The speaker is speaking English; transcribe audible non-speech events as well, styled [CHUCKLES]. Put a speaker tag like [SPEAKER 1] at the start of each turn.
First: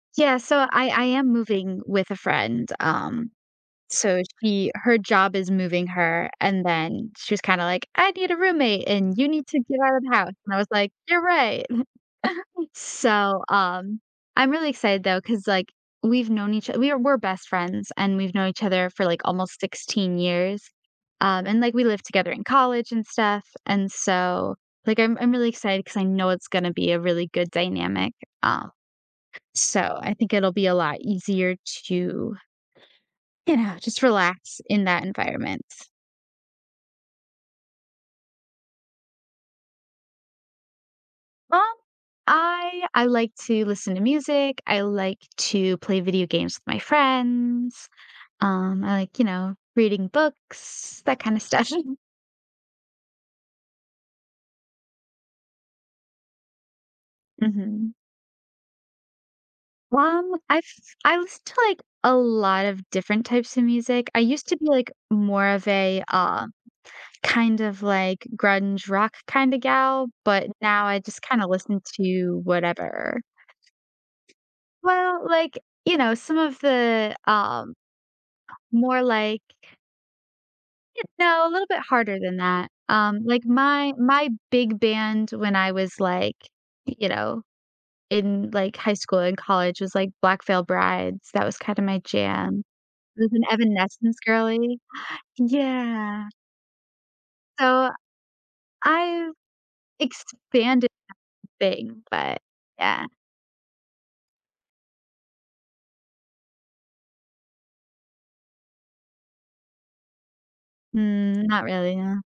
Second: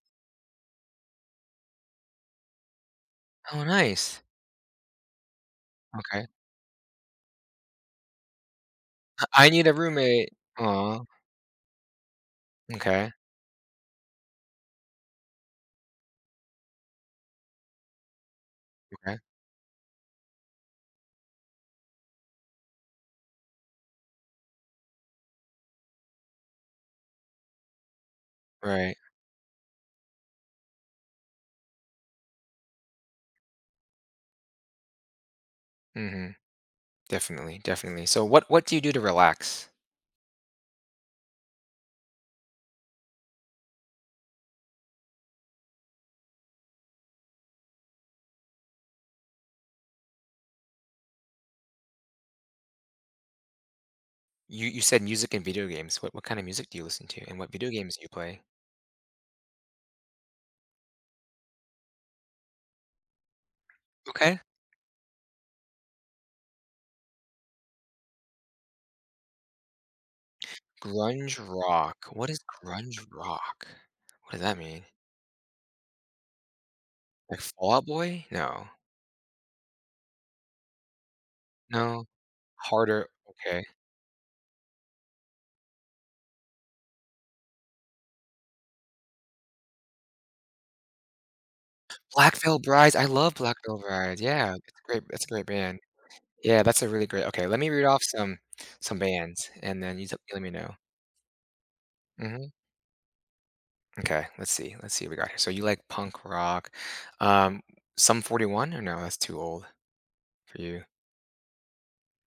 [SPEAKER 1] Yeah, so I I am moving with a friend, um,
[SPEAKER 2] Oh,
[SPEAKER 1] so
[SPEAKER 2] nice.
[SPEAKER 1] she her job is moving
[SPEAKER 2] Okay.
[SPEAKER 1] her, and then she was kinda like, "I need a roommate, and you need
[SPEAKER 2] "I
[SPEAKER 1] to
[SPEAKER 2] need a
[SPEAKER 1] get out of the
[SPEAKER 2] roommate."
[SPEAKER 1] house." And I was like,
[SPEAKER 2] Aw.
[SPEAKER 1] "You're right." [CHUCKLES]
[SPEAKER 2] M'kay.
[SPEAKER 1] So, um, I'm really excited, though, 'cause, like, we've known each we are we're best friends, and we've known each other for,
[SPEAKER 2] Okay.
[SPEAKER 1] like, almost 16 years, um, and, like, we lived together in college and stuff, and so, like, I'm I'm really excited 'cause I know it's gonna be a really good dynamic, uh,
[SPEAKER 2] Right.
[SPEAKER 1] so I think it'll be a lot easier to you know, just relax in that environment.
[SPEAKER 2] Mhm. Definitely, definitely. So what what do you do to relax?
[SPEAKER 1] Um, I I like to listen to music. I like to play video games with my friends. Um, I like, you know, reading books, that kinda stuff. [CHUCKLES]
[SPEAKER 2] You you said music and video games. What what kinda music do you listen to, and what video
[SPEAKER 1] Mhm.
[SPEAKER 2] games do you play?
[SPEAKER 1] Well, I've I listen to, like, a lot of different types of music. I
[SPEAKER 2] Okay.
[SPEAKER 1] used to be, like, more of a, uh, kind of, like, grunge rock kinda gal, but now I just
[SPEAKER 2] Grunge
[SPEAKER 1] kinda listen
[SPEAKER 2] rock. What is
[SPEAKER 1] to
[SPEAKER 2] grunge
[SPEAKER 1] whatever.
[SPEAKER 2] rock? What does that mean?
[SPEAKER 1] Well, like, you know, some of the,
[SPEAKER 2] Like
[SPEAKER 1] um,
[SPEAKER 2] Fallout Boy? No.
[SPEAKER 1] more, like you know, a little bit
[SPEAKER 2] No.
[SPEAKER 1] harder than that,
[SPEAKER 2] Harder,
[SPEAKER 1] um, like,
[SPEAKER 2] okay.
[SPEAKER 1] my my big band when I was, like, you know, in, like, high school and college was, like, Black Veil Brides. That was kinda my
[SPEAKER 2] Black Veil
[SPEAKER 1] jam.
[SPEAKER 2] Brides. I
[SPEAKER 1] I was
[SPEAKER 2] love
[SPEAKER 1] an
[SPEAKER 2] Black Veil
[SPEAKER 1] Evanescence
[SPEAKER 2] Brides. Yeah. It's
[SPEAKER 1] girly
[SPEAKER 2] a great it's a
[SPEAKER 1] [GASPS]
[SPEAKER 2] great band.
[SPEAKER 1] yeah.
[SPEAKER 2] Yeah. That's a really great okay, let me read
[SPEAKER 1] So,
[SPEAKER 2] off some some
[SPEAKER 1] I've
[SPEAKER 2] bands, and then you just let me know.
[SPEAKER 1] expanded [UNINTELLIGIBLE] thing, but
[SPEAKER 2] Mhm.
[SPEAKER 1] yeah.
[SPEAKER 2] Okay. Let's see, let's see what we got here. So you like punk rock, um, Sum 41 or no? That's too old for you.
[SPEAKER 1] Mm, not really, yeah.